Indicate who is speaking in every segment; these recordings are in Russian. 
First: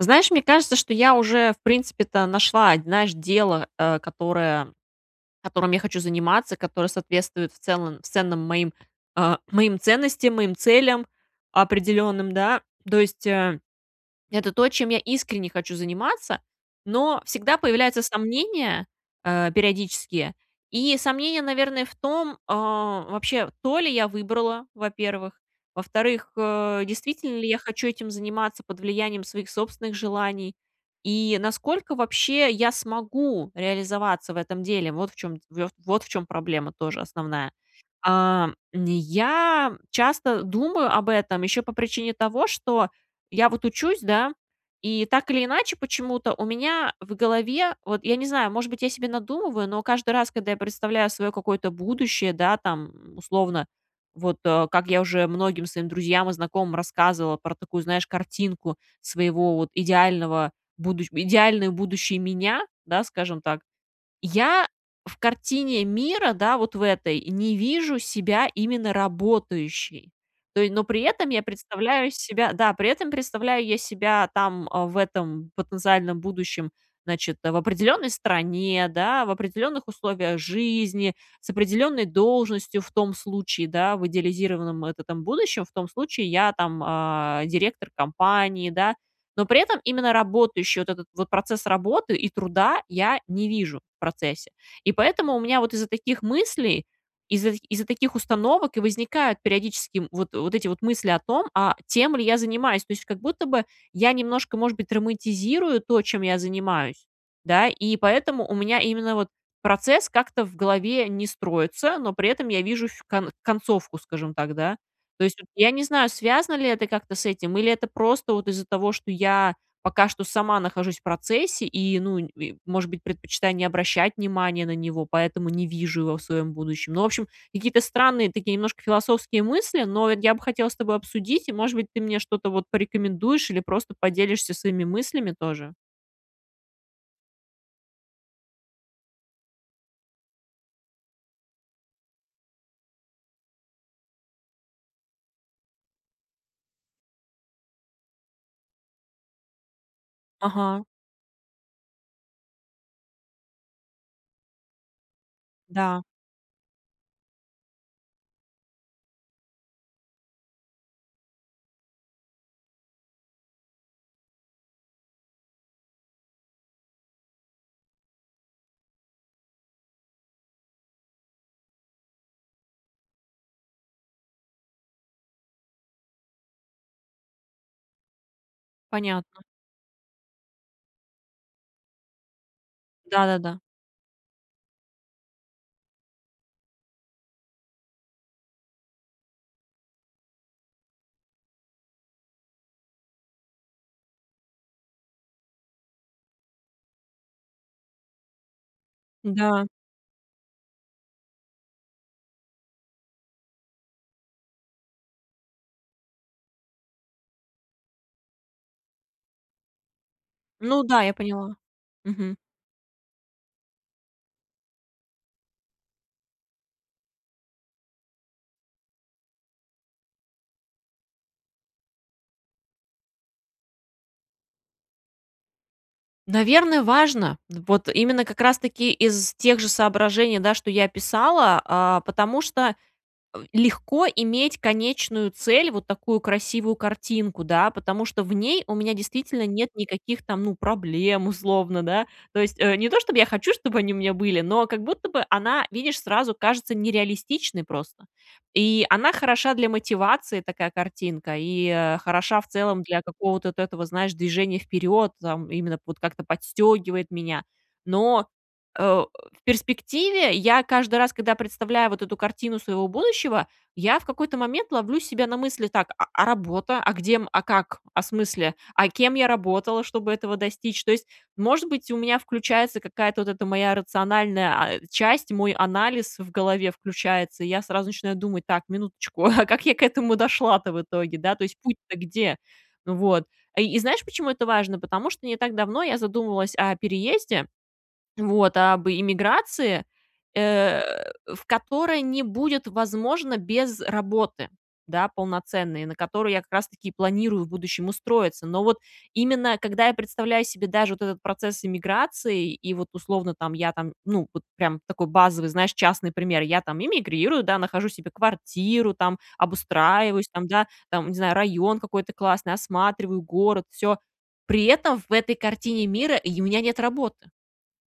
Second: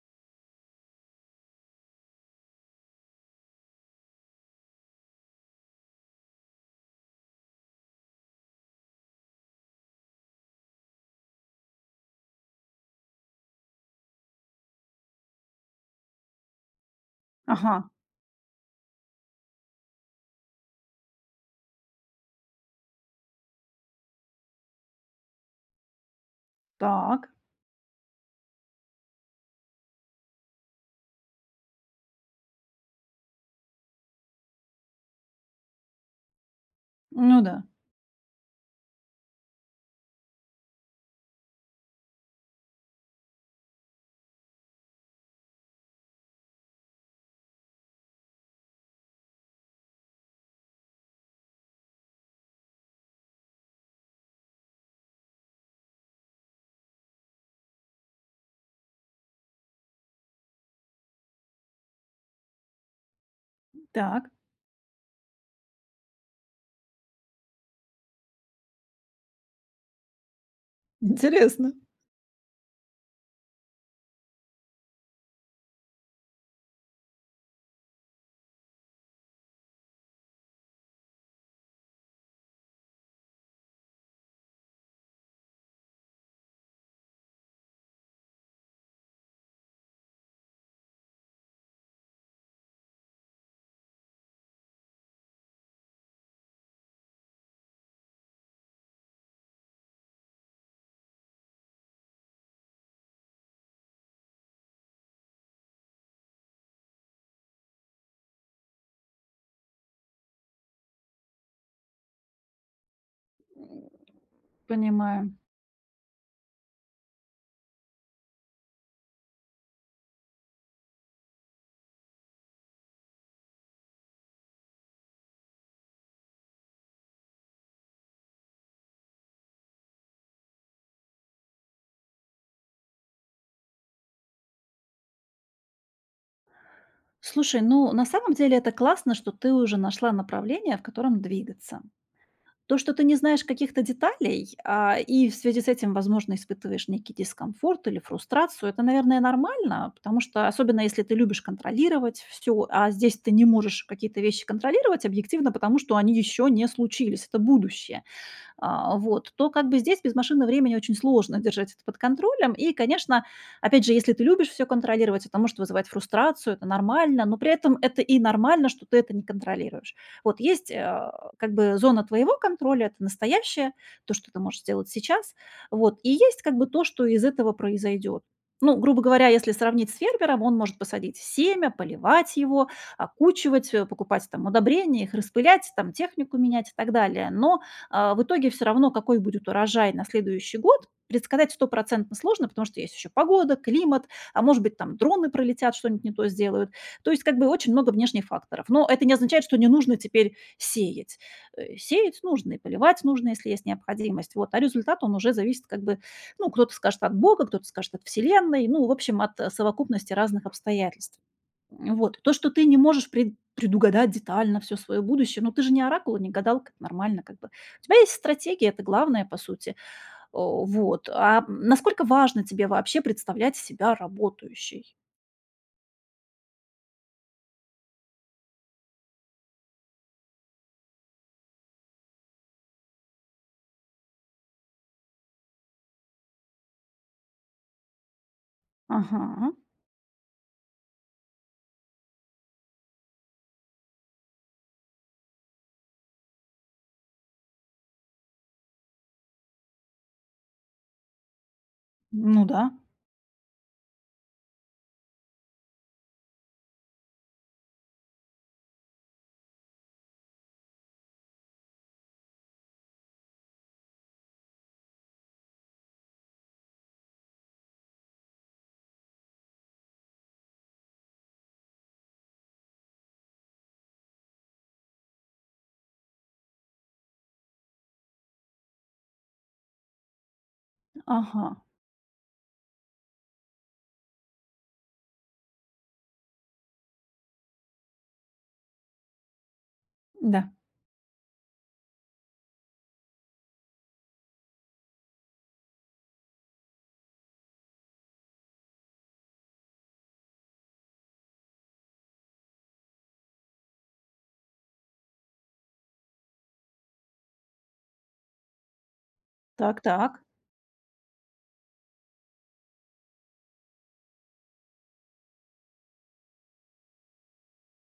Speaker 1: Знаешь, мне кажется, что я уже, в принципе-то, нашла, н знаешь, дело, а, которое которым я хочу заниматься, которое соответствует в целом в ценным моим, а, моим ценностям, моим целям определенным, да. То есть, э, это то, чем я искренне хочу заниматься, но всегда
Speaker 2: Ага.
Speaker 1: появляются сомнения, э, периодические. И сомнения, наверное, в том а, вообще, то ли я выбрала, во-первых. Во-вторых, э,
Speaker 2: Так.
Speaker 1: действительно ли я хочу этим заниматься под влиянием своих собственных желаний? И насколько, вообще, я смогу реализоваться в этом деле. Вот в чём вт вот в чём проблема тоже
Speaker 2: Ну
Speaker 1: основная.
Speaker 2: да.
Speaker 1: А, м, я часто думаю об этом, еще по причине того, что я вот учусь, да, и так или иначе почему-то у меня в голове- вот я не знаю, может быть, я себе надумываю- но каждый раз, когда я представляю свое какое-то будущее, да, там, условно, вот, э, как я уже многим своим друзьям и знакомым рассказывала про такую, знаешь, картинку своего вот идеального будущ идеальную будущей меня, да, скажем так.
Speaker 2: Так.
Speaker 1: Я в картине мира, да, вот в этой, не вижу себя именно работающей. То е но при этом я
Speaker 2: Интересно.
Speaker 1: представляю себя Да, при этом представляю я себя там, а, в этом потенциальном будущем, значит, э, в определенной стране, да, в определенных условиях жизни, с определенной должностью, в том случае, да, в идеализированном вот этом будущем, в том случае, я там, а, директор компании, да. Но при этом именно работающей, вот этот вот процесс работы, и труда я не вижу, в процессе. И поэтому у меня вот из-за таких мыслей, из-за из-за таких установок и возникают периодически, м, вот вот эти вот мысли о том, а тем ли я занимаюсь. То есть, как будто бы я немножко, может быть, романтизирую то, чем я занимаюсь, да, и поэтому у меня именно вот процесс как-то в голове не строится, но при этом я вижу фь кон концовку, скажем так, да. То
Speaker 2: Понимаю.
Speaker 1: есть, вот я не знаю, связано ли это как-то с этим или это просто вот из-за того, что я пока что сама нахожусь в процессе и, ну, нь и, может быть, предпочитаю не обращать внимания на него, поэтому не вижу его в своем будущем. Ну, в общем, какие-то странные такие немножко философские мысли, но от я бы хотела с тобой обсудить, и, может быть, ты мне что-то вот порекомендуешь, или просто поделишься своими мыслями тоже.
Speaker 2: Слушай, ну, на самом деле- это классно, что ты уже нашла направление, в котором двигаться. То, что ты не знаешь каких-то деталей, а, и в связи с этим, возможно, испытываешь некий дискомфорт, или фрустрацию, это, наверное, нормально, потому что особенно
Speaker 1: Ага.
Speaker 2: если ты любишь контролировать всё, а здесь ты не можешь какие-то вещи контролировать объективно, потому что
Speaker 1: Да.
Speaker 2: они ещё не случились, это будущее, а, вот, то как бы здесь без машины времени очень сложно держать это под контролем. И, конечно, опять же, если ты любишь всё контролировать, это может вызывать фрустрацию, это нормально, но при этом это и нормально, что ты это не контролируешь. Вот есть, а, как бы зона твоего контроля, это настоящее, то, что ты можешь сделать сейчас, вот, и есть как бы то, что из этого произойдет. Ну, грубо говоря,
Speaker 1: Понятно.
Speaker 2: если сравнить с фермером, он может посадить семя, поливать его,
Speaker 1: Да-да-да.
Speaker 2: окучивать, э, покупать там удобрения, их распылять, там технику менять, и так далее, но, э, в итоге всё равно, какой будет урожай на следующий год, предсказать стопроцентно сложно, потому что есть еще погода, климат, а может быть там дроны пролетят, что-нибудь не то сделают, то есть как бы очень много внешних факторов. Но это не означает, что
Speaker 1: Да.
Speaker 2: не нужно теперь сеять, э, сеять нужно, и поливать нужно, если есть необходимость, вот, а результат он уже зависит как бы, ну кто-то скажет от Бога, кто-то скажет от Вселенной, ну в общем, от, э, совокупности разных
Speaker 1: Ну да, я
Speaker 2: обстоятельств.
Speaker 1: поняла.
Speaker 2: М, вот. То,
Speaker 1: Мгм.
Speaker 2: что ты не можешь пред предугадать детально всё своё будущее, ну ты же не оракул и не гадалка, нормально как бы, у тебя есть стратегия, это главное по сути. О, вот. А насколько важно тебе вообще представлять себя работающей?
Speaker 1: Наверно, важно. Вот именно, как раз таки из тех же соображений, да, что я описала, а, потому что, м, легко иметь конечную цель, вот такую красивую картинку, да. Потому что в ней у меня действительно
Speaker 2: Ага.
Speaker 1: нет никаких там, ну, проблем, условно, да, то есть, э, не то чтоб я хочу, чтоб они у меня были, но как будто бы она, видишь, сразу кажется нереалистичной просто. И она хороша для мотивации, такая картинка, и, э, хороша
Speaker 2: Ну
Speaker 1: в
Speaker 2: да.
Speaker 1: целом для какого-то вот этого, знаешь, движения вперед там, именно вот как-то подстегивает меня. Но, а, в перспективе я каждый раз, когда я представляю вот эту картину своего будущего, я в какой-то момент ловлю себя на мысли: "Так, а а работа? а где, м, а как, а смысле, а кем я работала, чтобы этого достичь?" Tо есть, может быть, у меня включается какая-то вот эта моя рациональная, а, часть, мой анализ в голове включается, и я сразу начинаю думать: "Так, минуточку, а как я к этому дошла-то в итоге, да? То
Speaker 2: Ага.
Speaker 1: есть, путь-то где?" Вот. И знаешь, почему это важно? Потому что не так давно я задумывалась о переезде, вот, об иммиграции,
Speaker 2: Да.
Speaker 1: э, в которой не будет возможно без работы, да, полноценной, на которую я как раз таки и планирую в будущем устроиться. Но вот именно когда я представляю себе даже вот этот процесс иммиграции, и вот, условно, там, я там, ну, вот прям такой базовый, знаешь, частный пример: я там иммигрирую, да, нахожу себе квартиру там,
Speaker 2: Так-так.
Speaker 1: обустраиваюсь там, да, там, не знаю, район какой-то классный, осматриваю город, всё. При этом в этой картине мира й у меня нет работы.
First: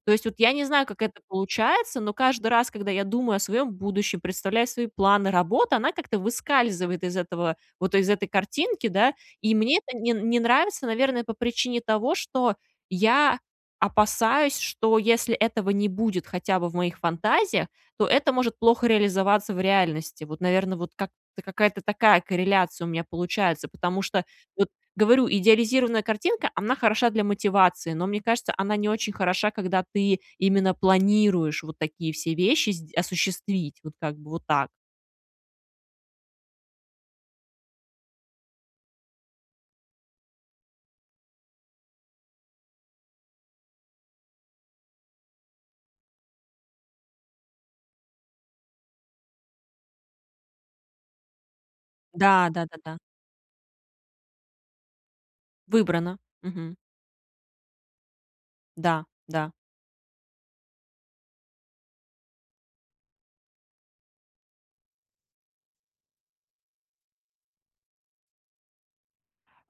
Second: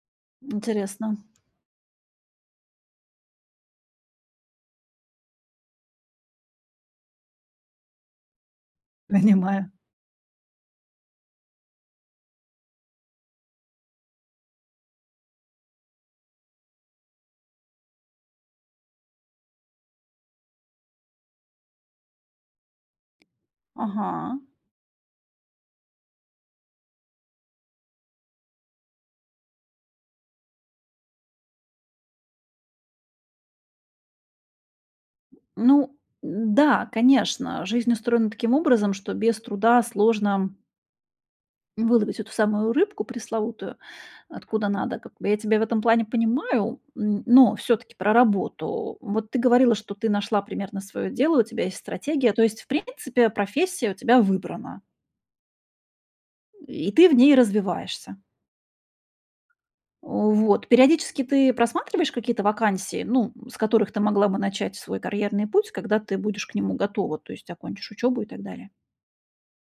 Speaker 1: То есть, вот я не знаю, как
Speaker 2: Интересно.
Speaker 1: это получается, но каждый раз, когда я думаю о своем будущем, представляю свои планы работы, она как-то выскальзывает из этого, вот из этой картинки, да. И
Speaker 2: Понимаю.
Speaker 1: мне это не не нравится, наверное, по причине того, что я опасаюсь, что если этого не будет хотя бы в моих фантазиях, то это может плохо реализоваться в реальности. Вот, наверно, вот как какая-то такая корреляция у меня получается, потому
Speaker 2: Ага.
Speaker 1: что, вот говорю, идеализированная картинка- она хороша для мотивации. Но мне кажется, она не очень хороша, когда ты именно планируешь вот такие все вещи сде осуществить. Вот как бы вот так.
Speaker 2: Ну. Да, конечно, жизнь устроена таким образом, что без труда сложно выловить эту самую рыбку пресловутую откуда надо, как бы. Я тебя в этом плане понимаю, м, но всё-таки про работу. Вот ты говорила, что ты нашла примерно своё дело, у тебя есть стратегия, то
Speaker 1: Да,
Speaker 2: есть в
Speaker 1: да-да-да.
Speaker 2: принципе профессия у тебя выбрана.
Speaker 1: Выбрано. Мгм.
Speaker 2: И ты в ней развиваешься.
Speaker 1: Да, да.
Speaker 2: О, вот. Периодически ты просматриваешь какие-то вакансии, ну, м, с которых ты могла бы начать свой карьерный путь, когда ты будешь к нему готова, то есть окончишь учёбу и так далее?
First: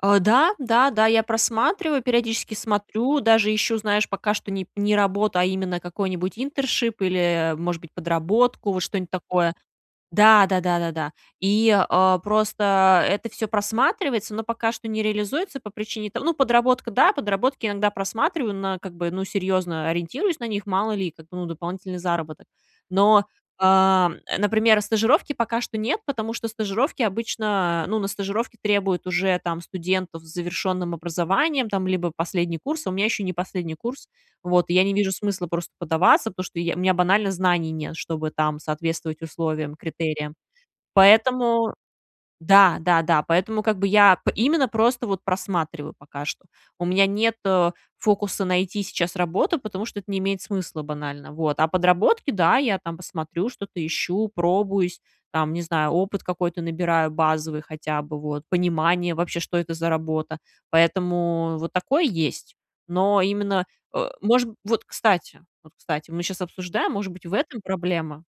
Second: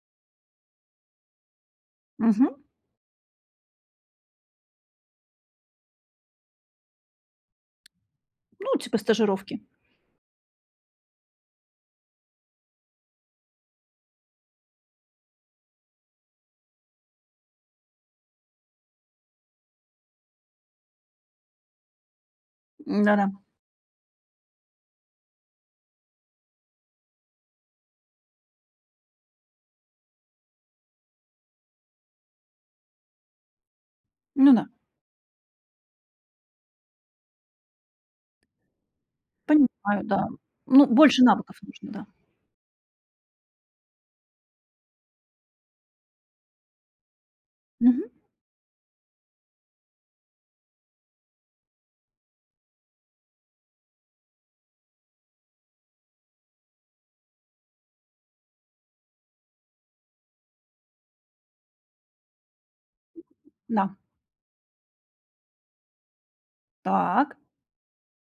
Speaker 1: А. Да, да, да, я просматриваю, периодически
Speaker 2: Мгм.
Speaker 1: смотрю, даже ищу, знаешь, пока что не не работу, а именно какой-нибудь интершип или, э, может быть, подработку,
Speaker 2: Ну,
Speaker 1: вот
Speaker 2: типа
Speaker 1: что-нибудь такое.
Speaker 2: стажировки.
Speaker 1: Да, да-да-да. И, а, просто это всё просматривается, но пока что не реализуется по причине то Ну, подработка, да, подработки иногда просматриваю, на, как бы Ну, серьезно ориентируюсь на них: мало ли, как бы, ну, дополнительный заработок.
Speaker 2: М,
Speaker 1: Но,
Speaker 2: да-да.
Speaker 1: а, э, например, стажировки пока что нет, потому что стажировки обычно Ну на стажировки, требуют уже, там, студентов с завершенным образованием, там, либо последний курс, а у меня еще не последний курс,
Speaker 2: Ну да.
Speaker 1: вот, и я не вижу смысла просто подаваться, потому что я у меня банально знаний нет, чтобы, там, соответствовать условиям,
Speaker 2: Понимаю, да.
Speaker 1: критериям.
Speaker 2: Ну, больше навыков
Speaker 1: Поэтому
Speaker 2: нужно, да.
Speaker 1: Да, да, да. Поэтому как бы я именно просто просматриваю пока что. У меня нет, э,
Speaker 2: Мгм.
Speaker 1: фокуса найти сейчас работу, потому что это не имеет смысла банально. Вот. А подработки, да, я там посмотрю, что-то ищу, пробуюсь, там, не знаю, опыт какой-то набираю базовый хотя бы, вот, понимание вообще, что это за работа. Поэтому вот такое есть. Но именно,
Speaker 2: Да.
Speaker 1: э, может Вот кстати, вот кстати, мы сейчас обсуждаем, может быть, в
Speaker 2: Так.
Speaker 1: этом проблема,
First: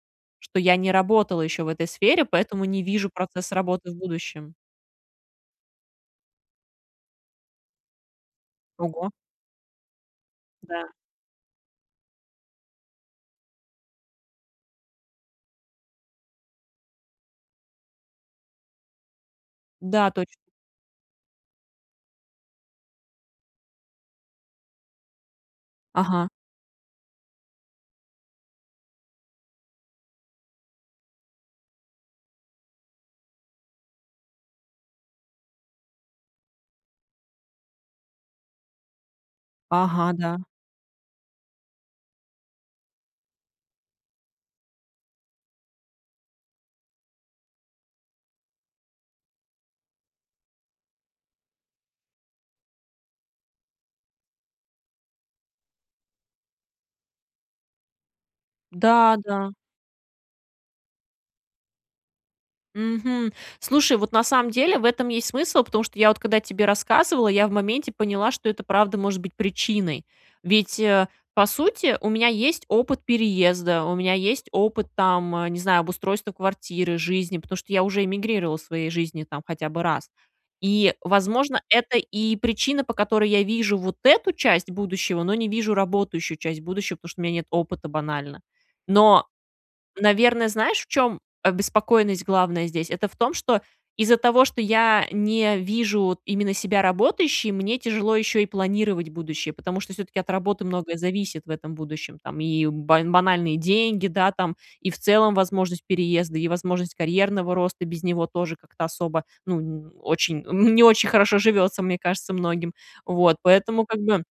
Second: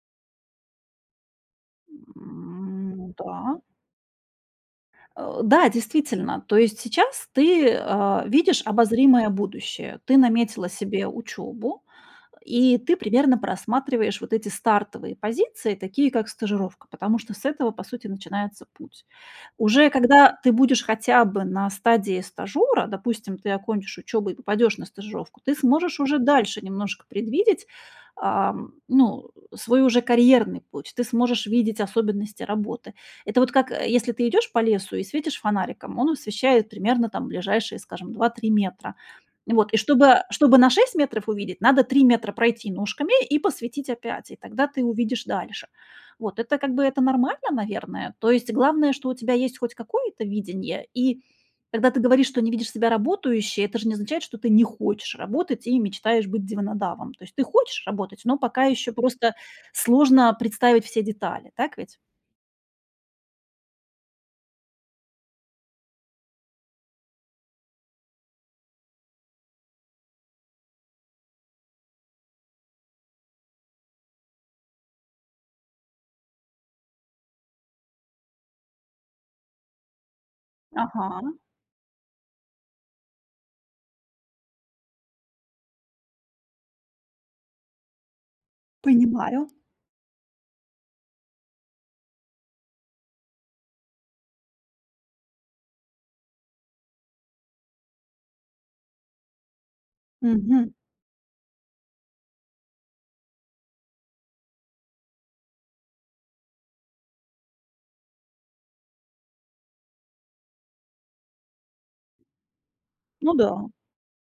Speaker 1: что я не работала еще в этой сфере, поэтому не вижу
Speaker 2: М,
Speaker 1: процесс
Speaker 2: да.
Speaker 1: работы в будущем.
Speaker 2: Э. Да, действительно, то есть сейчас ты, а, видишь
Speaker 1: Ого.
Speaker 2: обозримое будущее, ты наметила
Speaker 1: Да.
Speaker 2: себе учёбу, и ты примерно просматриваешь вот эти стартовые позиции, такие как стажировка, потому что с этого, по сути, начинается путь. Уже
Speaker 1: Да,
Speaker 2: когда
Speaker 1: точно.
Speaker 2: ты будешь хотя бы на стадии стажера, допустим, ты окончишь учёбу и попадешь на стажировку, ты сможешь уже
Speaker 1: Ага.
Speaker 2: дальше немножко предвидеть, ам, ну, свой уже карьерный путь, ты сможешь видеть особенности работы. Это вот как, э, если ты идешь по лесу и светишь фонариком, он освещает примерно там ближайшие, скажем, 2, 3 метра. И вот, и
Speaker 1: Ага,
Speaker 2: чтобы
Speaker 1: да.
Speaker 2: чтобы на 6 метров увидеть, надо 3 метра пройти ножками и посветить опять, и тогда ты увидишь дальше. Вот это, как бы, это нормально, наверное. То есть главное, что у тебя есть хоть какое-то видение, и когда ты говоришь, что не видишь себя работающей, это же не означает, что ты не хочешь работать и мечтаешь быть диванодавом. То есть ты хочешь работать, но пока ещё
Speaker 1: Да,
Speaker 2: просто
Speaker 1: да.
Speaker 2: сложно представить все детали, так ведь?
Speaker 1: Мгм. Слушай, вот на самом деле в этом есть смысл, потому что я вот когда тебе рассказывала, я в моменте поняла, что это правда может быть причиной. Ведь, э, по сути, у меня есть опыт переезда, у меня есть опыт, там, не знаю, обустройства квартиры, жизни, потому что я уже эмигрировала в своей жизни там хотя бы раз. И,
Speaker 2: Ага.
Speaker 1: возможно, это и причина, по которой я вижу вот эту часть будущего, но не вижу работающую часть будущего, потому что у меня нет опыта банально. Но,
Speaker 2: Понимаю.
Speaker 1: наверно, знаешь, в чем обеспокоенность главная здесь? Это в том, что из-за того, что я не вижу, вот, именно себя работающей, мне тяжело еще и планировать будущее, потому что всё-таки от работы
Speaker 2: Мгм.
Speaker 1: многое зависит в этом будущем. Там и бан банальные деньги, да, там, и в целом возможность переезда, и возможность карьерного роста без него тоже как-то особо, ну, н очень н не очень хорошо живётся, мне кажется, многим.
Speaker 2: Ну
Speaker 1: Вот.
Speaker 2: да.
Speaker 1: Поэтому, как бы,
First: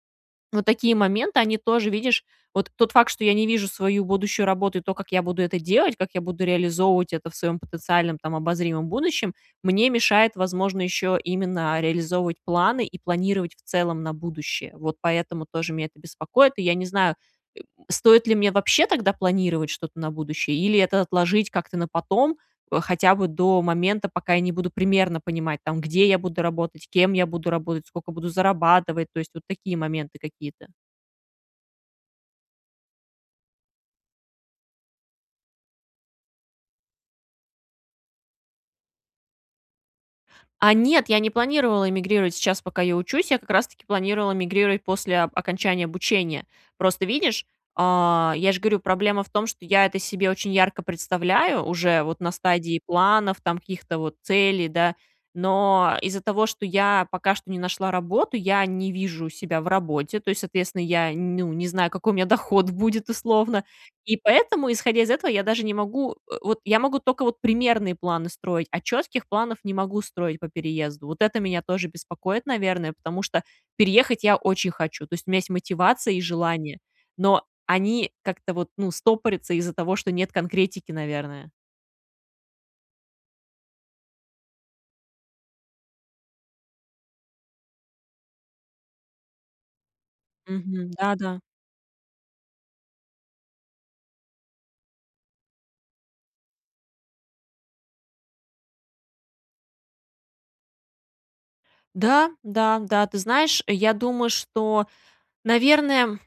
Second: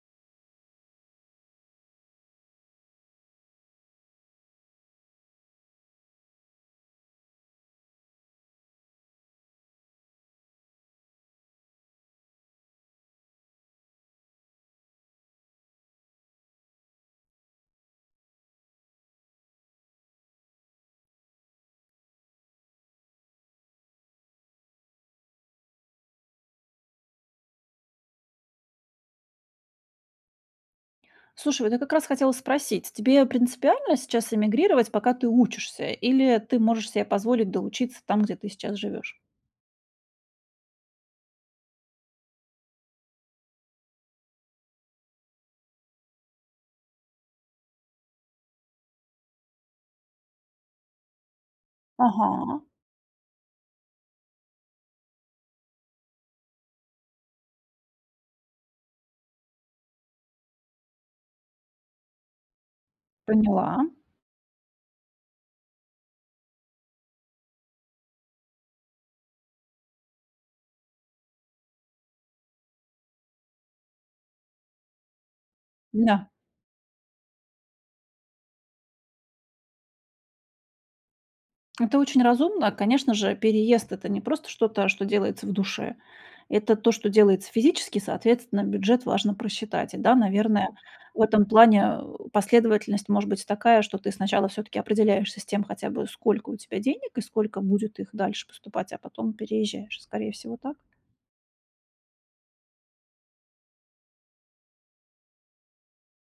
Speaker 1: вот такие моменты, они тоже, видишь Вот тот факт, что я не вижу свою будущую работу и то, как я буду это делать, как я буду реализовывать это в своем потенциальном, там, обозримом будущем, мне мешает, возможно, еще именно реализовывать планы и планировать в целом на будущее. Вот поэтому тоже мя это беспокоит. И я не знаю, э, стоит ли мне вообще тогда планировать что-то на будущее или это отложить как-то на потом, э, хотя бы до момента, пока я не буду примерно понимать, там: где я буду работать, кем я буду работать, сколько буду зарабатывать. То есть, вот такие моменты какие-то.
Speaker 2: Слушай, вот я как раз хотела спросить: тебе принципиально сейчас иммигрировать, пока ты учишься, или ты можешь себе позволить доучиться там, где ты сейчас живешь?
Speaker 1: А нет, я не планировала иммигрировать сейчас, пока я учусь, я как раз-таки планировала мигрировать после оп окончания обучения. Просто видишь, а, я же говорю, проблема в том, что я это себе очень ярко представляю, уже вот на
Speaker 2: Ага.
Speaker 1: стадии планов, там, каких-то вот целей, да, но из-за того, что я пока что не нашла работу, я не вижу себя в работе, то есть, соответственно, я н ну, не знаю, какой у меня доход будет, условно,
Speaker 2: Поняла.
Speaker 1: и поэтому, исходя из этого, я даже не могу, э, вот, я могу тока вот примерные планы строить, а четких планов не могу строить по переезду. Вот это меня тоже беспокоит, наверное, потому что переехать я очень хочу. То есть, у меня есть мотивация и
Speaker 2: Да.
Speaker 1: желание, но они как-то вот, ну, стопорятся из-за того, что нет конкретики, наверное.
Speaker 2: Это очень разумно. Конечно же, переезд- это не просто что-то, что делается в душе. Это то, что делается физически. Соответственно, бюджет важно просчитать. И да, наверное,
Speaker 1: Мгм. Да,
Speaker 2: в
Speaker 1: да.
Speaker 2: этом плане, э, последовательность может быть такая, что ты сначала всё-таки определяешься с тем хотя бы, сколько у тебя денег, и сколько будет их дальше поступать, а потом переезжаешь. Скорее всего, так.
Speaker 1: Да, да, да. Ты знаешь, я думаю, что, наверное,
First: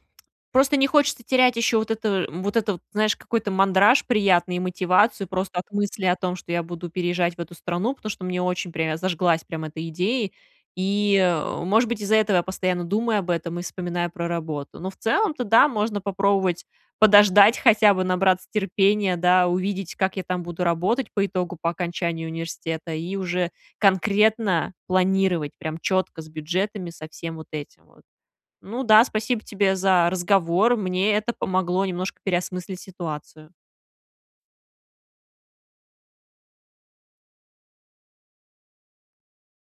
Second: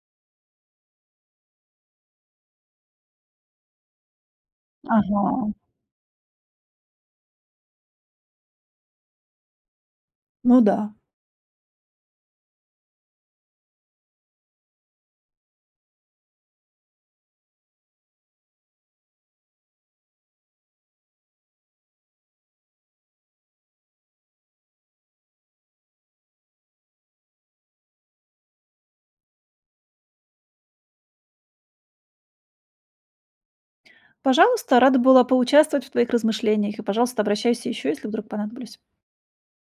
Speaker 1: просто не хочется терять еще вот это вот этот, знаешь, какой-то мандраж приятный и мотивацию
Speaker 2: Ага.
Speaker 1: просто от мысли о том, что я буду переезжать в эту страну, потому что мне очень прям я зажглась прям этой идеей.
Speaker 2: Ну да.
Speaker 1: И, э, может быть, из-за этого я постоянно думаю об этом и вспоминаю про работу. Но в целом-то, да, можно попробовать подождать, хотя бы набраться терпения, да, увидеть, как я там буду работать по итогу, по окончании университета, и уже конкретно планировать, прям четко, с бюджетами, со всем вот этим вот. Ну да, спасибо тебе за разговор. Мне это помогло немножко переосмыслить ситуацию.
Speaker 2: Пожалуйста, рада была поучаствовать в твоих размышлениях, и, пожалуйста, обращайся ещё, если вдруг понадоблюсь.